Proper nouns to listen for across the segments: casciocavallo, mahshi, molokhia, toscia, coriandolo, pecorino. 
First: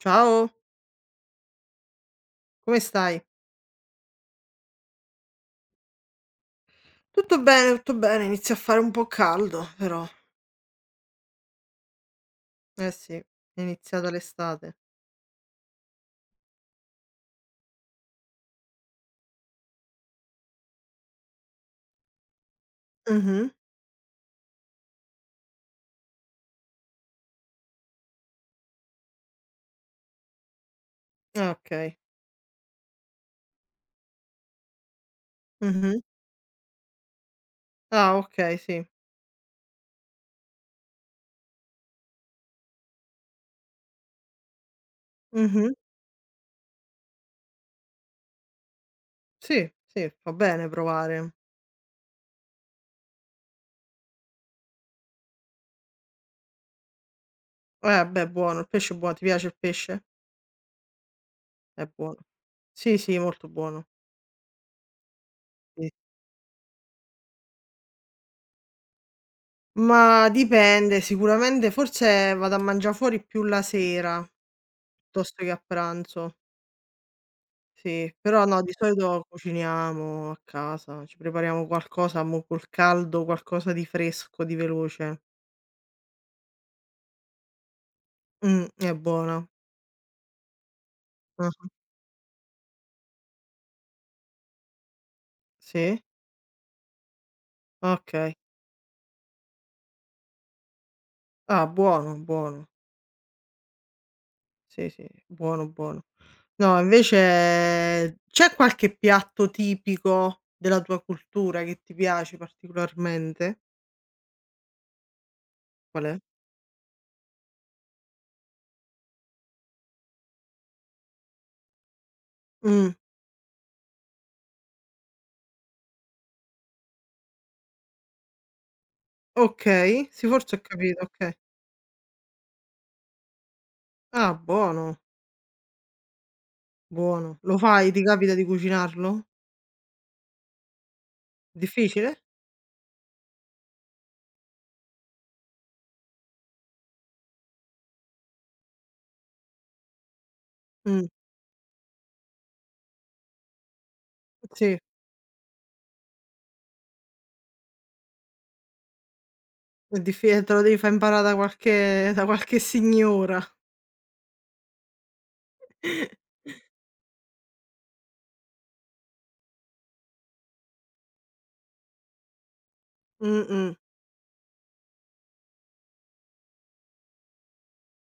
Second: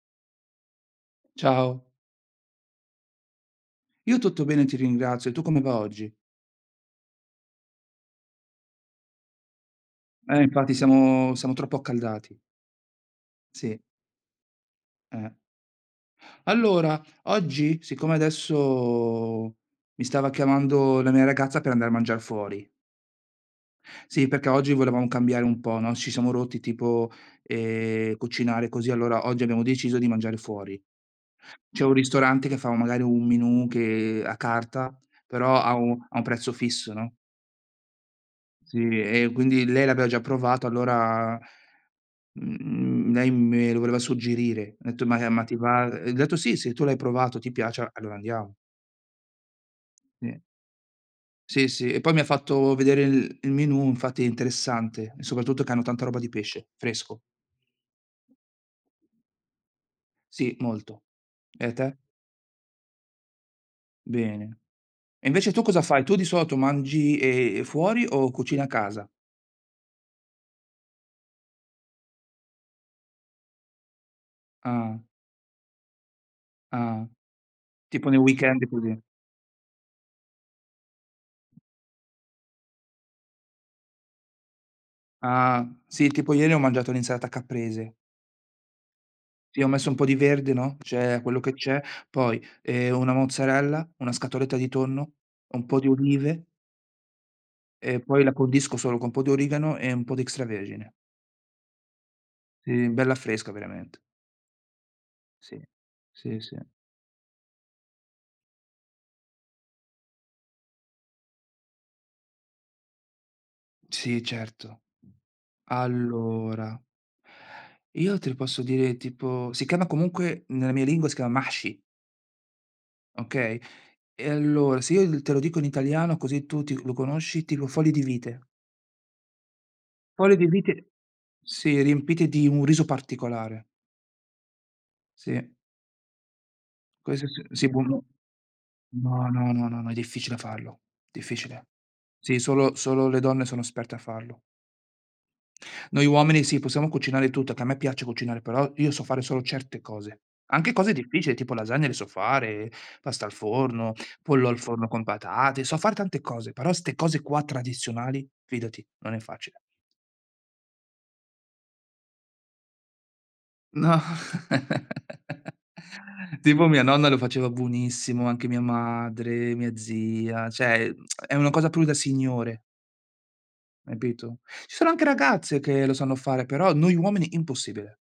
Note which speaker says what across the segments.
Speaker 1: Ciao,
Speaker 2: Ciao.
Speaker 1: come stai?
Speaker 2: Io tutto bene, ti ringrazio. E tu come va oggi?
Speaker 1: Tutto bene, inizia a fare un po' caldo però.
Speaker 2: Infatti siamo troppo accaldati.
Speaker 1: Eh sì, è
Speaker 2: Sì,
Speaker 1: iniziata l'estate.
Speaker 2: eh. Allora, oggi, siccome adesso mi stava chiamando la mia ragazza per andare a mangiar fuori.
Speaker 1: Mh-mh.
Speaker 2: Sì, perché oggi volevamo cambiare un po', no, ci siamo rotti tipo, cucinare così, allora oggi abbiamo deciso di mangiare fuori.
Speaker 1: Ah
Speaker 2: C'è un
Speaker 1: okay.
Speaker 2: ristorante che fa magari un menù che a carta, però ha un
Speaker 1: Mh-mh.
Speaker 2: ha un prezzo fisso, no,
Speaker 1: Ah okay, sì.
Speaker 2: sì, e quindi lei l'aveva già provato, allora lei me lo voleva suggerire. Ho detto: "Ma ti
Speaker 1: Mh-mh.
Speaker 2: va?" Ho detto: "Sì, se tu l'hai provato, ti piace, allora andiamo."
Speaker 1: Sì, sì, fa
Speaker 2: Sì.
Speaker 1: bene provare.
Speaker 2: Sì, sì. E poi mi ha fatto vedere il menù, infatti è interessante, e soprattutto che hanno tanta roba di pesce, fresco.
Speaker 1: Eh beh, buono, il pesce è buono. Ti piace il pesce?
Speaker 2: Sì, molto. E a
Speaker 1: È
Speaker 2: te?
Speaker 1: buono. Sì, sì, molto buono.
Speaker 2: Bene. E invece tu cosa
Speaker 1: Sì.
Speaker 2: fai? Tu di solito mangi, fuori o cucini a casa?
Speaker 1: Ma dipende, sicuramente forse vado a mangià fuori più la sera
Speaker 2: Ah,
Speaker 1: piuttosto che a pranzo.
Speaker 2: ah. Tipo
Speaker 1: Sì,
Speaker 2: nei
Speaker 1: però no,
Speaker 2: weekend
Speaker 1: di
Speaker 2: così.
Speaker 1: solito cuciniamo a casa, ci prepariamo qualcosa, mo col caldo, qualcosa di fresco, di veloce.
Speaker 2: Ah, sì, tipo ieri ho mangiato l'insalata caprese.
Speaker 1: È buona.
Speaker 2: Sì, ho messo un po' di verde, no, c'è quello che
Speaker 1: Ah-ah.
Speaker 2: c'è, poi, una mozzarella, una scatoletta di tonno, un po' di
Speaker 1: Sì?
Speaker 2: olive e poi la
Speaker 1: Okay.
Speaker 2: condisco solo con un po' di origano e un po' di extravergine.
Speaker 1: Ah, buono, buono.
Speaker 2: Sì, bella fresca veramente.
Speaker 1: Sì, sì,
Speaker 2: Sì,
Speaker 1: buono, buono.
Speaker 2: sì, sì.
Speaker 1: No, invece c'è qualche piatto tipico della tua cultura che ti piace particolarmente?
Speaker 2: Sì, certo.
Speaker 1: Qual è?
Speaker 2: Allora io te posso dire tipo si chiama comunque nella mia lingua si chiama mahshi,
Speaker 1: Mh,
Speaker 2: okay, e allora se io te lo dico in italiano così tu ti lo conosci, tipo foglie di vite.
Speaker 1: okay, sì,
Speaker 2: Foglie di
Speaker 1: forse ho
Speaker 2: vite
Speaker 1: capito, okay.
Speaker 2: sì, riempite di un riso particolare.
Speaker 1: Ah, buono,
Speaker 2: Sì, questo
Speaker 1: buono.
Speaker 2: s
Speaker 1: Lo
Speaker 2: sì,
Speaker 1: fai? Ti
Speaker 2: buono
Speaker 1: capita di cucinarlo?
Speaker 2: no, no, no, no, no, è difficile farlo, difficile.
Speaker 1: Difficile?
Speaker 2: Sì, solo le donne sono esperte a farlo. Noi uomini sì, possiamo cucinare tutto, che a me piace cucinare, però io so fare solo certe cose. Anche cose
Speaker 1: Mh.
Speaker 2: difficili, tipo lasagne le so fare, pasta al forno, pollo al
Speaker 1: Sì,
Speaker 2: forno con patate, so fare tante cose, però 'ste cose qua tradizionali, fidati, non è facile.
Speaker 1: è diffi te lo devi fa' imparà da qualche signora.
Speaker 2: No. Tipo mia nonna lo faceva buonissimo, anche mia madre, mia zia, cioè è una cosa proprio da signore,
Speaker 1: Mh-mh.
Speaker 2: capito? Ci sono anche ragazze che lo sanno fare, però noi uomini impossibile.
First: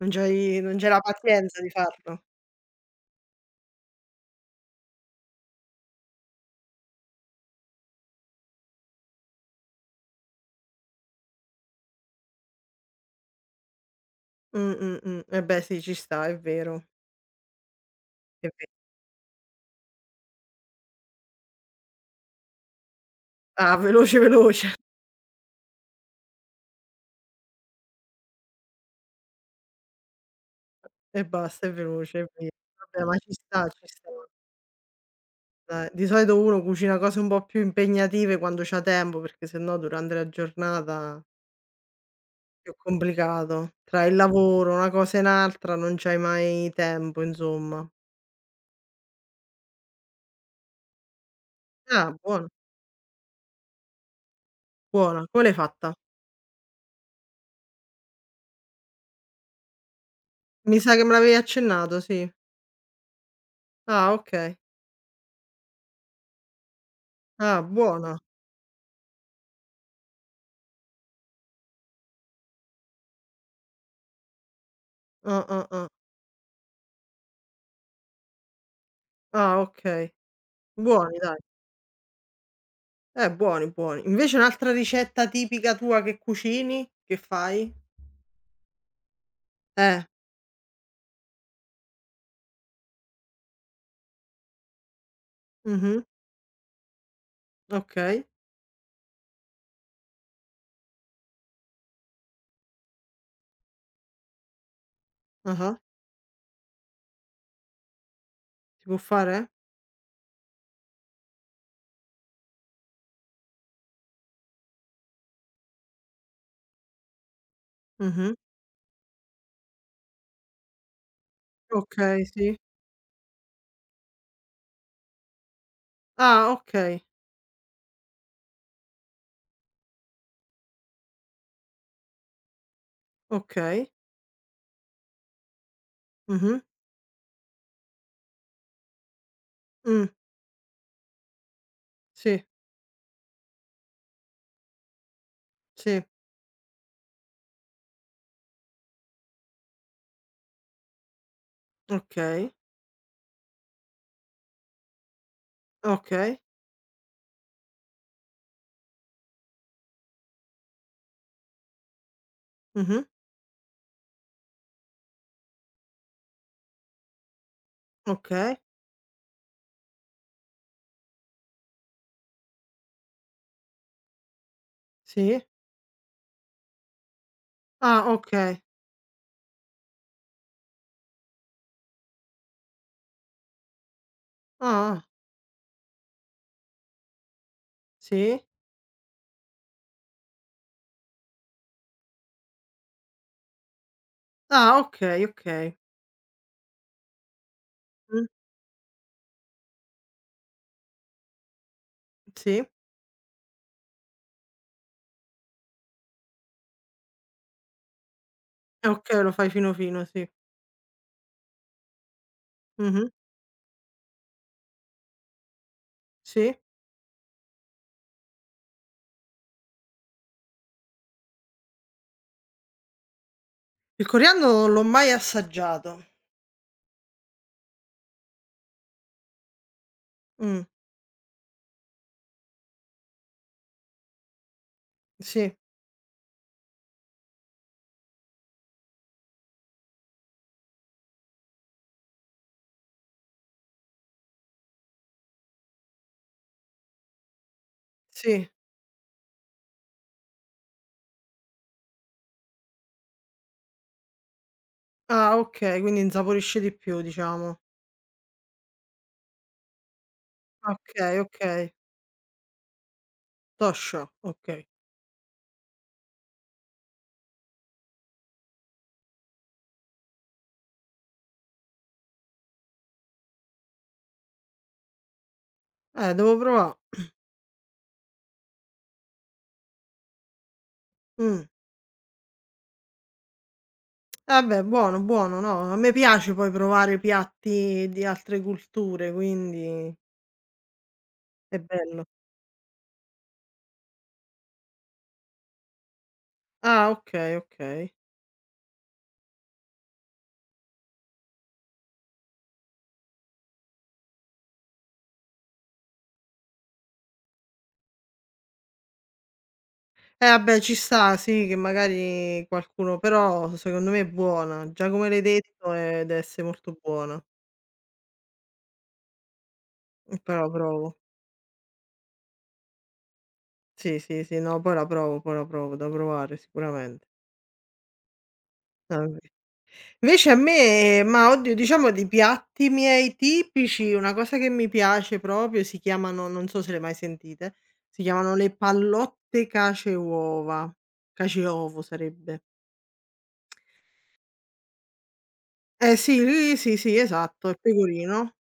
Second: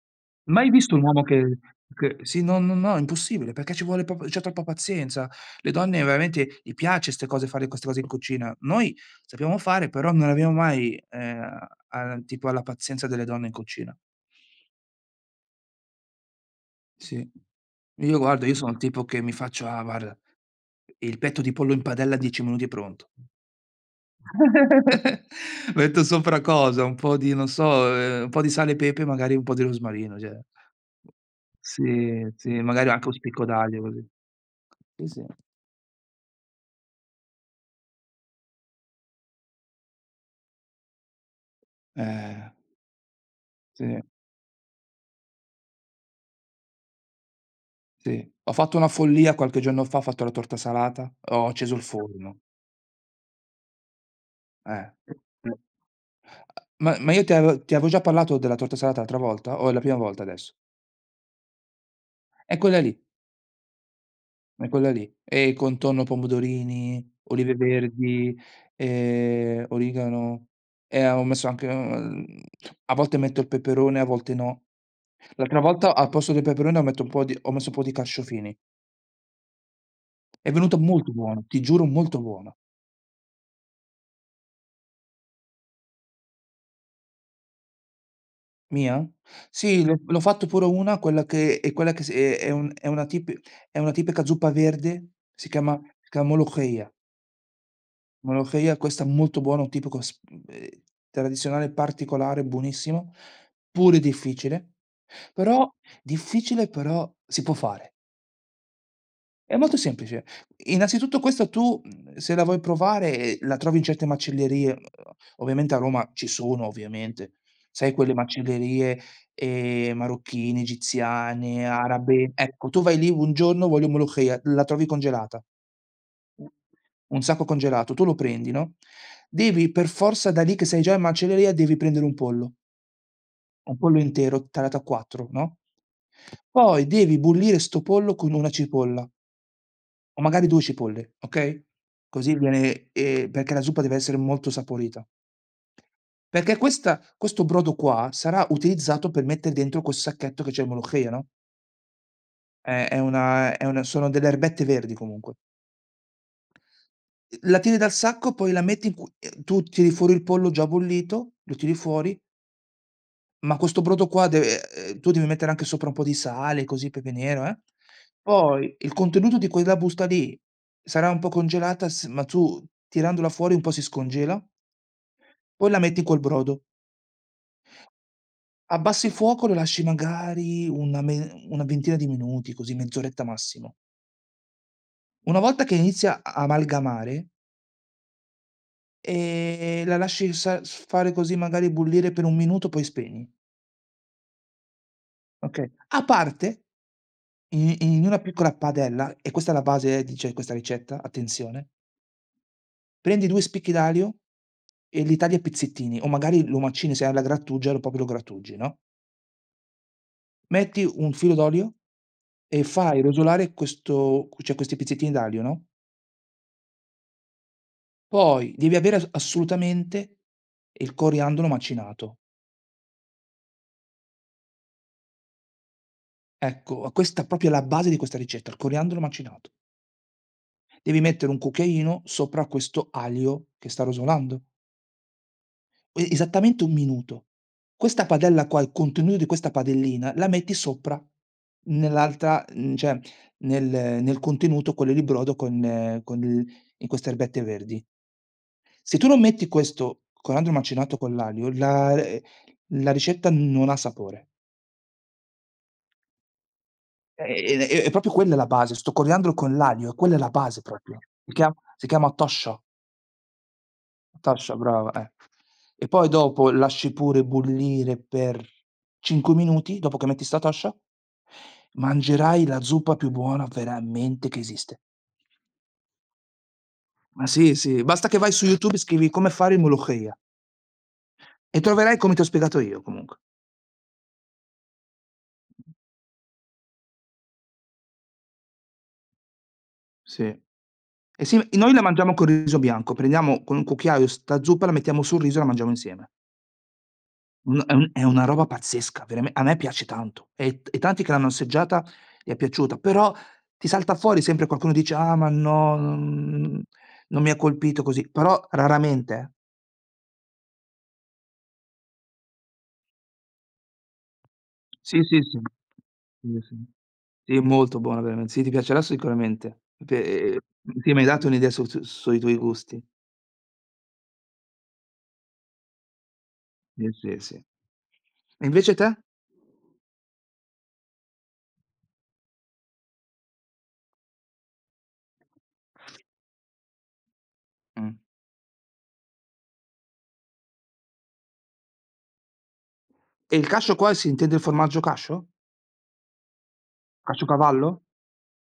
Speaker 1: Non c'hai
Speaker 2: Mai
Speaker 1: non c'hai
Speaker 2: visto
Speaker 1: la
Speaker 2: un uomo
Speaker 1: pazienza di
Speaker 2: che
Speaker 1: farlo.
Speaker 2: sì, no, no, no, impossibile, perché ci vuole proprio c'è troppa pazienza. Le donne veramente gli piace 'ste cose, fare queste cose in cucina. Noi sappiamo fare, però non abbiamo mai, a tipo alla pazienza delle donne in cucina.
Speaker 1: Eh beh sì, ci sta, è vero,
Speaker 2: Sì. Io guarda,
Speaker 1: è
Speaker 2: io
Speaker 1: ve
Speaker 2: sono il tipo che mi faccio ah, guarda, il petto di pollo in padella a 10 minuti è pronto.
Speaker 1: ah, veloce, veloce
Speaker 2: Metto sopra cosa, un po' di non so, un po' di sale e pepe, magari un po' di rosmarino, cioè
Speaker 1: e basta, è veloce,
Speaker 2: sì,
Speaker 1: è vero.
Speaker 2: sì, magari
Speaker 1: Vabbè,
Speaker 2: anche un
Speaker 1: ma
Speaker 2: spicco d'aglio
Speaker 1: ci
Speaker 2: così.
Speaker 1: sta,
Speaker 2: Sì, sì.
Speaker 1: dai. Di solito uno cucina cose un po' più impegnative quando c'ha tempo, perché se no durante la giornata
Speaker 2: Eh,
Speaker 1: è più complicato.
Speaker 2: sì,
Speaker 1: Tra il lavoro, una cosa e un'altra non c'hai mai tempo, insomma.
Speaker 2: sì. Ho fatto una follia qualche giorno fa, ho fatto la torta salata, ho acceso il
Speaker 1: Ah,
Speaker 2: forno,
Speaker 1: buona,
Speaker 2: eh.
Speaker 1: buona. Come l'hai fatta?
Speaker 2: Ma io ti avevo già parlato della torta salata l'altra volta o è la prima volta adesso?
Speaker 1: Mi sa che me l'avevi accennato, sì.
Speaker 2: È quella lì.
Speaker 1: Ah, okay.
Speaker 2: È quella lì. E contorno pomodorini, olive
Speaker 1: Ah, buona.
Speaker 2: verdi, origano e avevo messo anche, a volte metto il peperone, a volte no.
Speaker 1: Ah,
Speaker 2: L'altra
Speaker 1: ah, ah.
Speaker 2: volta al posto del peperone ho metto un po' di ho messo un po' di carciofini.
Speaker 1: Ah, okay.
Speaker 2: È venuto molto
Speaker 1: Buoni dai.
Speaker 2: buono, ti giuro molto buono.
Speaker 1: Buoni, buoni. Invece un'altra ricetta tipica tua che cucini? Che fai?
Speaker 2: Mia? Sì, l'ho
Speaker 1: Eh.
Speaker 2: l'ho fatto pure una, quella che è quella che si è un è una tipi è una tipica zuppa verde, si chiama
Speaker 1: Mh-mh.
Speaker 2: si chiama molokhia.
Speaker 1: Okay.
Speaker 2: Molokhia, questa molto buona, un tipico s ehm, tradizionale particolare, buonissimo, pure però
Speaker 1: Ah-ah.
Speaker 2: difficile però si può fare.
Speaker 1: Si può fare?
Speaker 2: È molto semplice. Innanzitutto questa tu, se la vuoi provare, la trovi in certe macellerie, ovviamente a Roma ci sono, ovviamente. Sai quelle
Speaker 1: Mh-mh.
Speaker 2: macellerie, marocchine, egiziane,
Speaker 1: Okay,
Speaker 2: arabe.
Speaker 1: sì.
Speaker 2: Ecco, tu vai lì un giorno: "Voglio molokhia", la trovi congelata. U
Speaker 1: Ah, okay.
Speaker 2: un sacco congelato, tu lo prendi, no, devi per forza da lì che sei già in macelleria devi prendere un
Speaker 1: Okay.
Speaker 2: pollo intero tagliato a 4, no,
Speaker 1: Mh-mh.
Speaker 2: poi devi bollire 'sto pollo con una cipolla, o
Speaker 1: Mh.
Speaker 2: magari 2 cipolle, okay, così
Speaker 1: Sì,
Speaker 2: viene perché la zuppa deve essere molto saporita.
Speaker 1: sì.
Speaker 2: Perché questa questo brodo qua sarà utilizzato per mettere dentro quel sacchetto che c'è in Molokhia, no,
Speaker 1: Okay.
Speaker 2: è una sono delle erbette verdi comunque.
Speaker 1: Okay.
Speaker 2: La tiri dal sacco, poi la metti in cu tu tiri fuori il pollo già bollito, lo tiri fuori,
Speaker 1: Mh-mh.
Speaker 2: ma questo brodo qua deve tu devi mettere anche sopra un po' di sale, così, pepe nero, eh.
Speaker 1: Okay.
Speaker 2: Poi il contenuto di quella busta lì sarà un po' congelata s ma tu tirandola fuori un po' si scongela,
Speaker 1: Sì.
Speaker 2: poi la metti in quel brodo.
Speaker 1: Ah, okay.
Speaker 2: Abbassi il fuoco, lo lasci magari una me una ventina di minuti, così, mezz'oretta massimo.
Speaker 1: Ah-ah.
Speaker 2: Una volta che inizia a amalgamare,
Speaker 1: Sì.
Speaker 2: la lasci sa s fare così, magari bollire per 1 minuto, poi spegni,
Speaker 1: Ah, okay,
Speaker 2: okay.
Speaker 1: okay.
Speaker 2: A parte in in una
Speaker 1: Mh,
Speaker 2: piccola padella, e questa è la base di cioè questa ricetta, attenzione,
Speaker 1: sì.
Speaker 2: prendi 2 spicchi d'aglio e li tagli a pizzettini, o magari lo macini se hai la grattugia, lo proprio lo grattugi, no,
Speaker 1: Eh okay, lo fai fino fino, sì.
Speaker 2: metti un filo d'olio e fai
Speaker 1: Mh-mh,
Speaker 2: rosolare questo cioè questi pizzettini d'aglio, no,
Speaker 1: sì.
Speaker 2: poi devi avere as assolutamente il coriandolo macinato.
Speaker 1: Il coriandolo non l'ho mai assaggiato.
Speaker 2: Ecco, questa proprio è la base di questa ricetta, il coriandolo macinato.
Speaker 1: Mh,
Speaker 2: Devi mettere un cucchiaino sopra questo aglio che sta rosolando.
Speaker 1: sì,
Speaker 2: E esattamente 1 minuto. Questa padella qua, il contenuto di questa padellina, la metti sopra nell'altra cioè nel nel contenuto, quello di brodo con il in queste erbette verdi.
Speaker 1: sì.
Speaker 2: Se tu non metti questo coriandolo macinato con l'aglio, la la ricetta non ha sapore.
Speaker 1: Ah okay, quindi insaporisce di più
Speaker 2: È
Speaker 1: diciamo.
Speaker 2: è è è proprio quella la base, 'sto coriandolo con l'aglio, quella è la base proprio.
Speaker 1: Okay,
Speaker 2: Si chia
Speaker 1: okay.
Speaker 2: si chiama "toscia".
Speaker 1: Toscia,
Speaker 2: Tascia
Speaker 1: okay.
Speaker 2: brava, eh. E poi dopo lasci pure bollire per 5 minuti, dopo che metti 'sta Tascia, mangerai la zuppa più buona veramente che esiste.
Speaker 1: Devo provà.
Speaker 2: Ma sì, sì, basta che vai su YouTube e scrivi: "Come fare il Molokhia"
Speaker 1: Mh.
Speaker 2: e troverai come ti ho spiegato io comunque.
Speaker 1: Eh beh, buono, buono, no, a me piace poi provare piatti di altre culture, quindi
Speaker 2: Sì. E sì,
Speaker 1: è
Speaker 2: noi la
Speaker 1: bello.
Speaker 2: mangiamo col riso bianco, prendiamo con un cucchiaio 'sta zuppa, la mettiamo sul riso e la mangiamo insieme.
Speaker 1: Ah okay,
Speaker 2: Un
Speaker 1: okay.
Speaker 2: è una roba pazzesca, verame a me piace tanto e t e tanti che l'hanno assaggiata gli è piaciuta, però ti salta fuori sempre qualcuno dice: "Ah, ma no, non non mi ha colpito così", però raramente, eh.
Speaker 1: Eh vabbè ci sta, sì, che magari qualcuno però secondo me è buona. Già
Speaker 2: Sì,
Speaker 1: come
Speaker 2: sì,
Speaker 1: l'hai
Speaker 2: sì.
Speaker 1: detto, deve
Speaker 2: Sì,
Speaker 1: esse
Speaker 2: sì.
Speaker 1: molto buona.
Speaker 2: Sì, è molto buona veramente. Sì, ti piacerà sicuramente. Pe
Speaker 1: Però la provo.
Speaker 2: sì, mi hai dato un'idea su sui tuoi gusti.
Speaker 1: Sì, sì, sì, no, poi la provo, da provare
Speaker 2: Sì,
Speaker 1: sicuramente.
Speaker 2: sì, sì. E invece te?
Speaker 1: Ah, ok. Invece a me ma oddio, diciamo di piatti miei tipici, una cosa che mi piace proprio si chiamano non so se le hai mai sentite,
Speaker 2: Mh.
Speaker 1: si chiamano le pallotte cace uova, cace ovo sarebbe.
Speaker 2: E il cascio qua si intende il formaggio cascio?
Speaker 1: Eh sì, sì, sì, esatto, il
Speaker 2: Casciocavallo?
Speaker 1: pecorino.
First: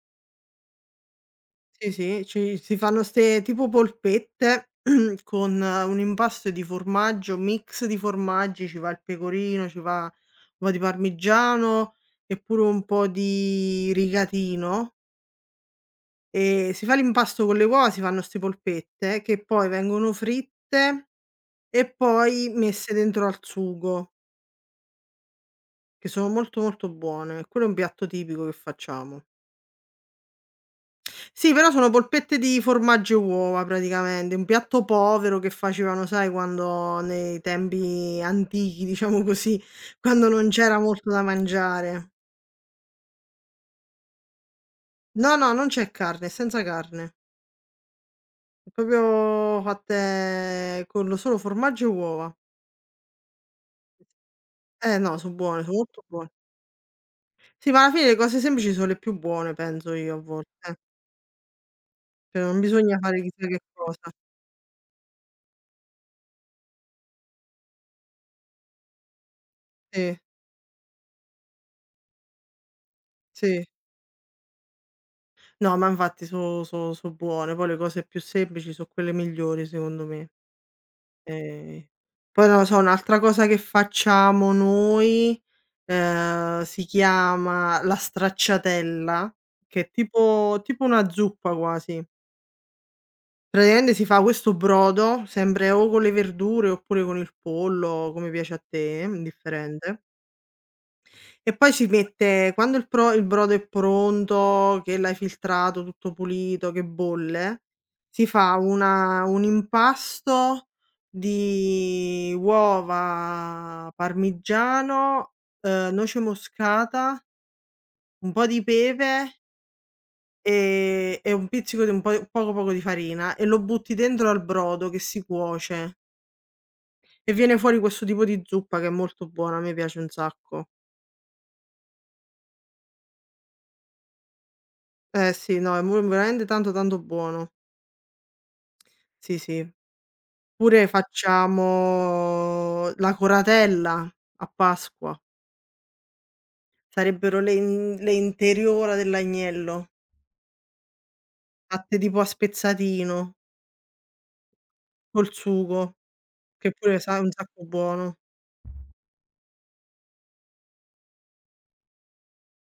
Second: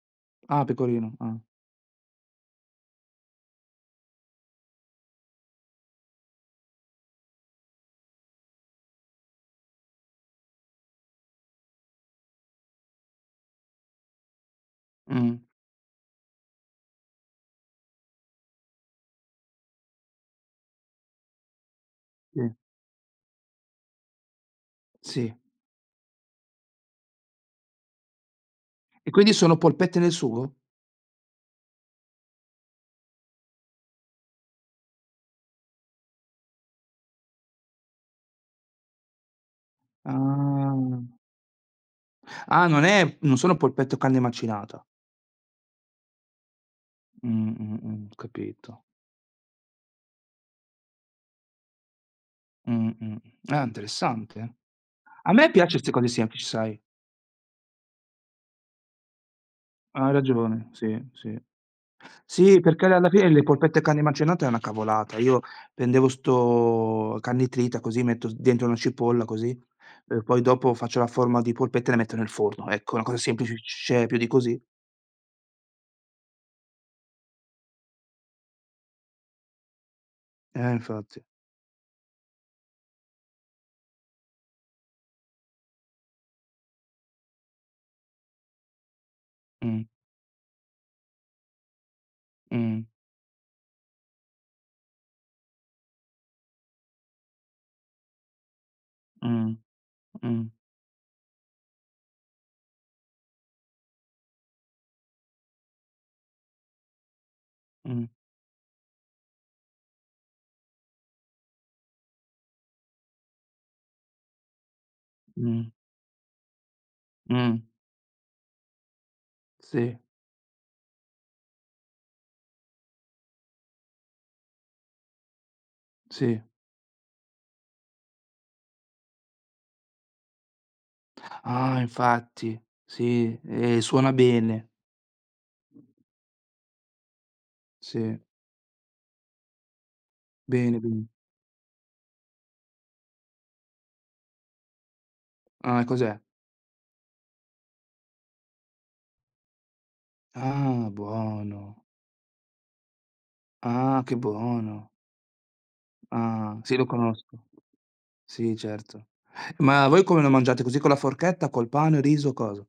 Speaker 2: Ah, pecorino, ah.
Speaker 1: Sì, sì, ci si fanno 'ste tipo polpette con un impasto di formaggio, mix di formaggi, ci va il pecorino, ci va un po' di parmigiano e pure un po' di rigatino,
Speaker 2: Mh.
Speaker 1: e si fa l'impasto con le uova, si fanno 'ste polpette che poi vengono fritte e
Speaker 2: Sì.
Speaker 1: poi messe dentro al sugo,
Speaker 2: Sì.
Speaker 1: che sono molto, molto buone. Quello è un piatto tipico che
Speaker 2: E
Speaker 1: facciamo.
Speaker 2: quindi sono polpette nel sugo?
Speaker 1: Sì, però sono polpette di formaggio e uova praticamente, un piatto povero che facevano, sai, quando nei tempi antichi, diciamo così, quando non c'era
Speaker 2: Ah.
Speaker 1: molto da mangiare.
Speaker 2: Ah, non è non sono polpette o carne macinata.
Speaker 1: No, no, non c'è carne, è senza carne. È
Speaker 2: Capito.
Speaker 1: proprio fatte con lo solo formaggio e uova.
Speaker 2: Mh, mh. Ah, interessante.
Speaker 1: Eh no,
Speaker 2: A
Speaker 1: sono
Speaker 2: me
Speaker 1: buone, sono
Speaker 2: piace 'ste
Speaker 1: molto
Speaker 2: cose
Speaker 1: buone.
Speaker 2: semplici, sai.
Speaker 1: Sì, ma alla fine le cose semplici sono le più buone, penso
Speaker 2: Ah, hai
Speaker 1: io a volte,
Speaker 2: ragione,
Speaker 1: eh.
Speaker 2: sì, sì.
Speaker 1: Cioè
Speaker 2: Sì,
Speaker 1: non
Speaker 2: perché
Speaker 1: bisogna
Speaker 2: alla
Speaker 1: fare
Speaker 2: fine le
Speaker 1: chissà che
Speaker 2: polpette e
Speaker 1: cosa.
Speaker 2: carne macinata è una cavolata. Io prendevo 'sto carne trita così, metto s dentro una cipolla così,
Speaker 1: Sì,
Speaker 2: e poi dopo faccio la forma di polpetta e la metto nel forno. Ecco, una cosa semplice,
Speaker 1: sì.
Speaker 2: c'è più di così?
Speaker 1: No, ma infatti so buone, poi le cose più semplici so' quelle migliori secondo me.
Speaker 2: Infatti.
Speaker 1: Ehm, poi non lo so, un'altra cosa che facciamo noi, si chiama la stracciatella, che
Speaker 2: Mh,
Speaker 1: è tipo una zuppa quasi.
Speaker 2: mh,
Speaker 1: Praticamente si fa questo brodo, sempre o con le verdure oppure con il pollo, come piace a te,
Speaker 2: mh,
Speaker 1: indifferente.
Speaker 2: mh,
Speaker 1: E poi ci mette quando il brodo è pronto, che l'hai filtrato tutto pulito, che bolle,
Speaker 2: mh.
Speaker 1: si fa una un impasto di uova, parmigiano,
Speaker 2: Mh,
Speaker 1: noce moscata,
Speaker 2: mh,
Speaker 1: un po' di pepe,
Speaker 2: sì,
Speaker 1: e un pizzico di un po' poco, poco di farina e lo butti dentro al brodo che si cuoce
Speaker 2: sì.
Speaker 1: e viene fuori questo tipo di zuppa che è molto buona, a me piace un sacco.
Speaker 2: Ah, infatti, sì, e suona bene.
Speaker 1: Eh sì, no, è mu veramente tanto, tanto buono.
Speaker 2: Sì,
Speaker 1: Sì, sì.
Speaker 2: bene,
Speaker 1: Pure
Speaker 2: bene.
Speaker 1: facciamo la coratella a Pasqua.
Speaker 2: Ah, cos'è?
Speaker 1: Sarebbero le in le interiora dell'agnello,
Speaker 2: Ah, buono.
Speaker 1: fatte tipo a spezzatino,
Speaker 2: Ah, che buono.
Speaker 1: col sugo,
Speaker 2: Ah,
Speaker 1: che
Speaker 2: sì, lo
Speaker 1: pure sa un
Speaker 2: conosco.
Speaker 1: sacco buono.
Speaker 2: Sì, certo. Ma voi come lo mangiate? Così con la forchetta, col pane, riso, cosa?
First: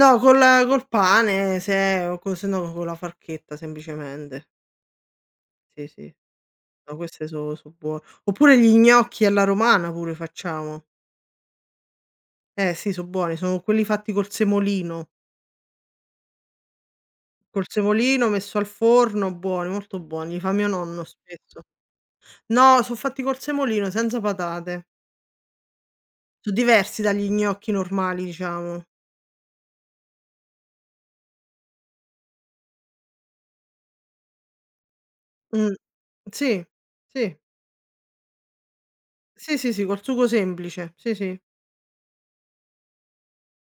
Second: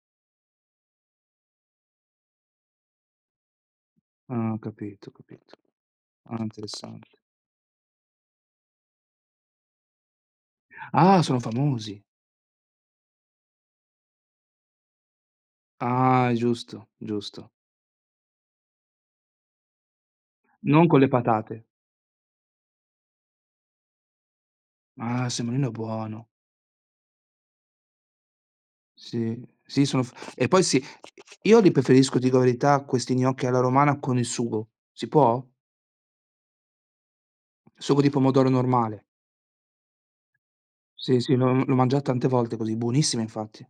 Speaker 1: No, col pane se o co se no con la forchetta semplicemente.
Speaker 2: Ah, ho capito, ho capito.
Speaker 1: Sì, sì.
Speaker 2: Ah,
Speaker 1: No,
Speaker 2: interessante.
Speaker 1: queste so buone. Oppure gli gnocchi alla romana pure facciamo.
Speaker 2: Ah, sono famosi.
Speaker 1: Eh sì, so buoni, sono quelli fatti col semolino.
Speaker 2: Ah, giusto, giusto.
Speaker 1: Col semolino messo al forno, buoni, molto buoni, li fa mio
Speaker 2: Non con
Speaker 1: nonno
Speaker 2: le patate.
Speaker 1: spesso. No, so' fatti col semolino senza patate.
Speaker 2: Ah, semolino buono.
Speaker 1: So' diversi dagli gnocchi normali, diciamo.
Speaker 2: Sì, sì sono f e poi sì, io li preferisco, ti dico la verità, questi gnocchi alla romana con il sugo. Si può?
Speaker 1: Mh. Sì, sì.
Speaker 2: Sugo di pomodoro normale.
Speaker 1: Sì, sì, sì, col sugo semplice. Sì,
Speaker 2: Sì, sì,
Speaker 1: sì.
Speaker 2: l'ho mangiato tante volte così, buonissima infatti.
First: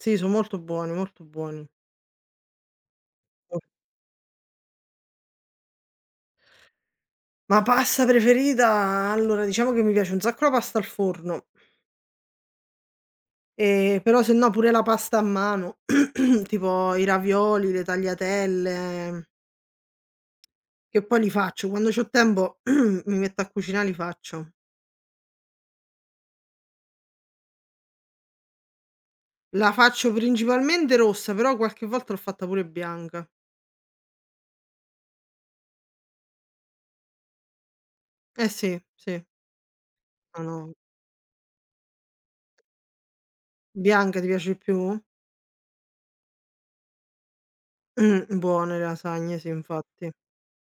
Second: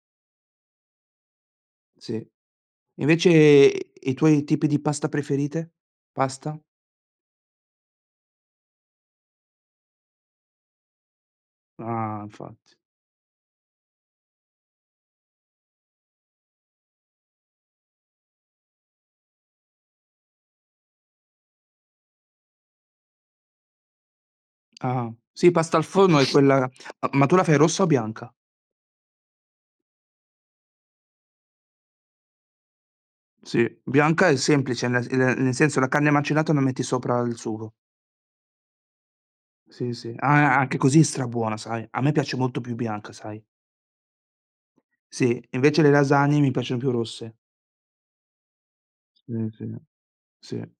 Speaker 1: Sì, so' molto buoni, molto buoni.
Speaker 2: Sì. Invece
Speaker 1: Mol
Speaker 2: i tuoi tipi di pasta preferite? Pasta?
Speaker 1: ma pasta preferita? Allora, diciamo che mi piace un sacco la pasta al forno,
Speaker 2: Ah, infatti.
Speaker 1: però se no pure la pasta a mano, tipo i ravioli, le tagliatelle. Che poi li faccio, quando c'ho tempo mi metto a cucinà, li faccio.
Speaker 2: Ah. Sì, pasta al forno è quella ma tu la fai rossa o bianca?
Speaker 1: La faccio principalmente rossa, però qualche volta l'ho fatta pure bianca.
Speaker 2: Sì, bianca è semplice, nel senso la carne macinata la metti sopra il sugo.
Speaker 1: Eh sì, sì.
Speaker 2: Sì, sì.
Speaker 1: No,
Speaker 2: Ah,
Speaker 1: no.
Speaker 2: anche così è strabuona, sai. A me piace molto più bianca, sai.
Speaker 1: Bianca ti piace di più?
Speaker 2: Sì, invece le lasagne mi piacciono più rosse.
Speaker 1: Buone le lasagne,
Speaker 2: Sì,
Speaker 1: sì,
Speaker 2: sì,
Speaker 1: infatti.
Speaker 2: sì,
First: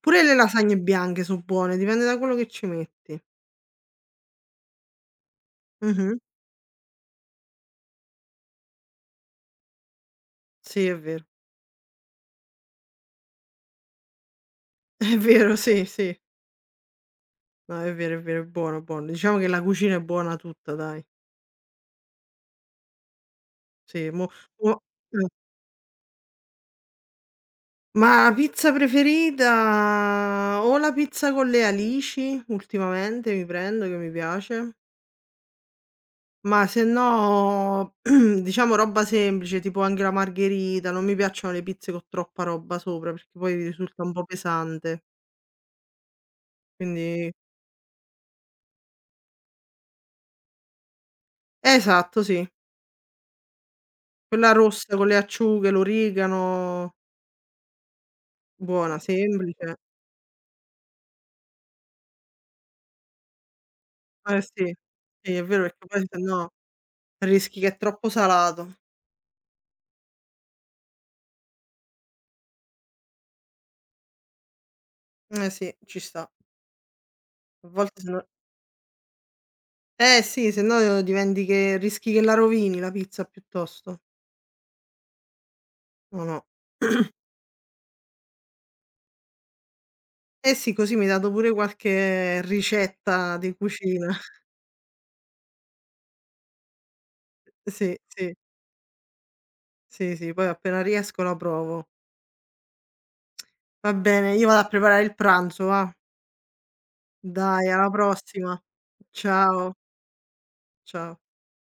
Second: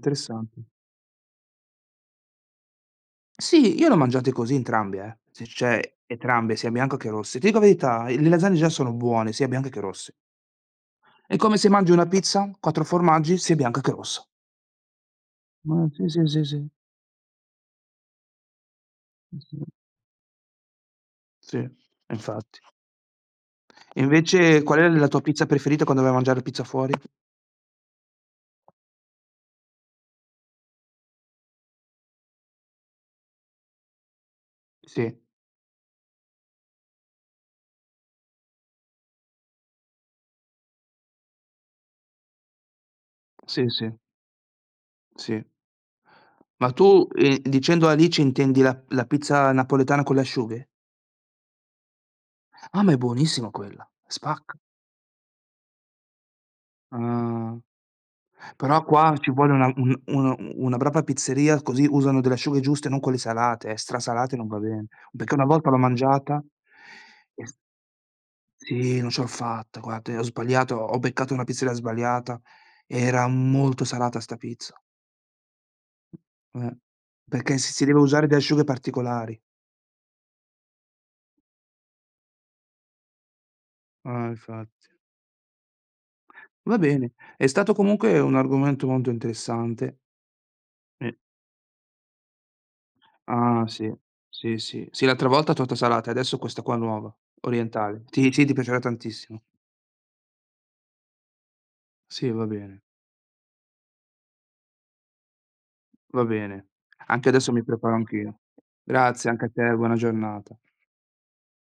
Speaker 1: Pure le lasagne bianche so' buone, dipende da quello che ci metti.
Speaker 2: Sì, io le ho mangiate così entrambe, eh. Se cioè
Speaker 1: Mh-mh.
Speaker 2: entrambe, sia bianche che rosse. Ti dico la verità, le lasagne già sono buone, sia bianche che rosse.
Speaker 1: Sì, è vero.
Speaker 2: È come se mangi una pizza, 4 formaggi, sia bianca che rossa.
Speaker 1: È vero,
Speaker 2: Ma
Speaker 1: sì,
Speaker 2: sì,
Speaker 1: sì.
Speaker 2: sì, sì, sì.
Speaker 1: No, è vero, è vero, è buono, buono.
Speaker 2: Sì,
Speaker 1: Diciamo che
Speaker 2: sì.
Speaker 1: la cucina è buona tutta, dai.
Speaker 2: Sì, infatti. E
Speaker 1: Sì, mo
Speaker 2: invece qual
Speaker 1: mo
Speaker 2: è la tua
Speaker 1: eh.
Speaker 2: pizza preferita quando vai a mangiare pizza fuori?
Speaker 1: Ma la pizza preferita o la pizza con le alici, ultimamente mi prendo, che mi piace,
Speaker 2: Sì,
Speaker 1: ma se no diciamo roba semplice, tipo anche la margherita, non mi piacciono le pizze con troppa roba sopra, perché poi
Speaker 2: sì, sì,
Speaker 1: risulta un po' pesante.
Speaker 2: sì. Ma tu,
Speaker 1: Quindi
Speaker 2: dicendo alici intendi la pizza napoletana con le asciughe?
Speaker 1: esatto, sì,
Speaker 2: Ah, ma è buonissima quella,
Speaker 1: quella
Speaker 2: spacca.
Speaker 1: rossa con le acciughe, l'origano,
Speaker 2: Ah, però
Speaker 1: buona,
Speaker 2: qua ci vuole una
Speaker 1: semplice.
Speaker 2: un una brava pizzeria, così usano delle asciughe giuste, non quelle salate, strasalate
Speaker 1: Eh
Speaker 2: non va
Speaker 1: sì,
Speaker 2: bene. Perché
Speaker 1: sì
Speaker 2: una
Speaker 1: è vero
Speaker 2: volta l'ho
Speaker 1: perché poi
Speaker 2: mangiata
Speaker 1: sennò
Speaker 2: e s
Speaker 1: rischi che è troppo salato.
Speaker 2: sì, non ce l'ho fatta, guarda, e ho sbagliato, ho beccato una pizzeria sbagliata, era molto salata 'sta pizza,
Speaker 1: Eh sì, ci sta.
Speaker 2: eh. Perché
Speaker 1: A
Speaker 2: si si deve
Speaker 1: volte sennò
Speaker 2: usare delle asciughe particolari.
Speaker 1: eh sì, se no diventi che rischi che la rovini la pizza piuttosto.
Speaker 2: Infatti.
Speaker 1: No, no.
Speaker 2: Va bene, è stato comunque un argomento molto interessante
Speaker 1: Eh sì, così mi hai
Speaker 2: e
Speaker 1: dato pure qualche ricetta di
Speaker 2: ah, sì.
Speaker 1: cucina.
Speaker 2: Sì, sì. Sì, l'altra volta torta salata, e adesso questa qua nuova,
Speaker 1: Sì,
Speaker 2: orientale. Ti
Speaker 1: sì,
Speaker 2: sì, ti piacerà tantissimo.
Speaker 1: sì, sì, poi appena riesco la provo.
Speaker 2: Sì, va bene,
Speaker 1: Va bene, io vado a preparare il pranzo va.
Speaker 2: va bene. Anche adesso mi
Speaker 1: Dai, alla
Speaker 2: preparo anch'io.
Speaker 1: prossima.
Speaker 2: Grazie anche a te,
Speaker 1: Ciao,
Speaker 2: buona giornata.
Speaker 1: ciao.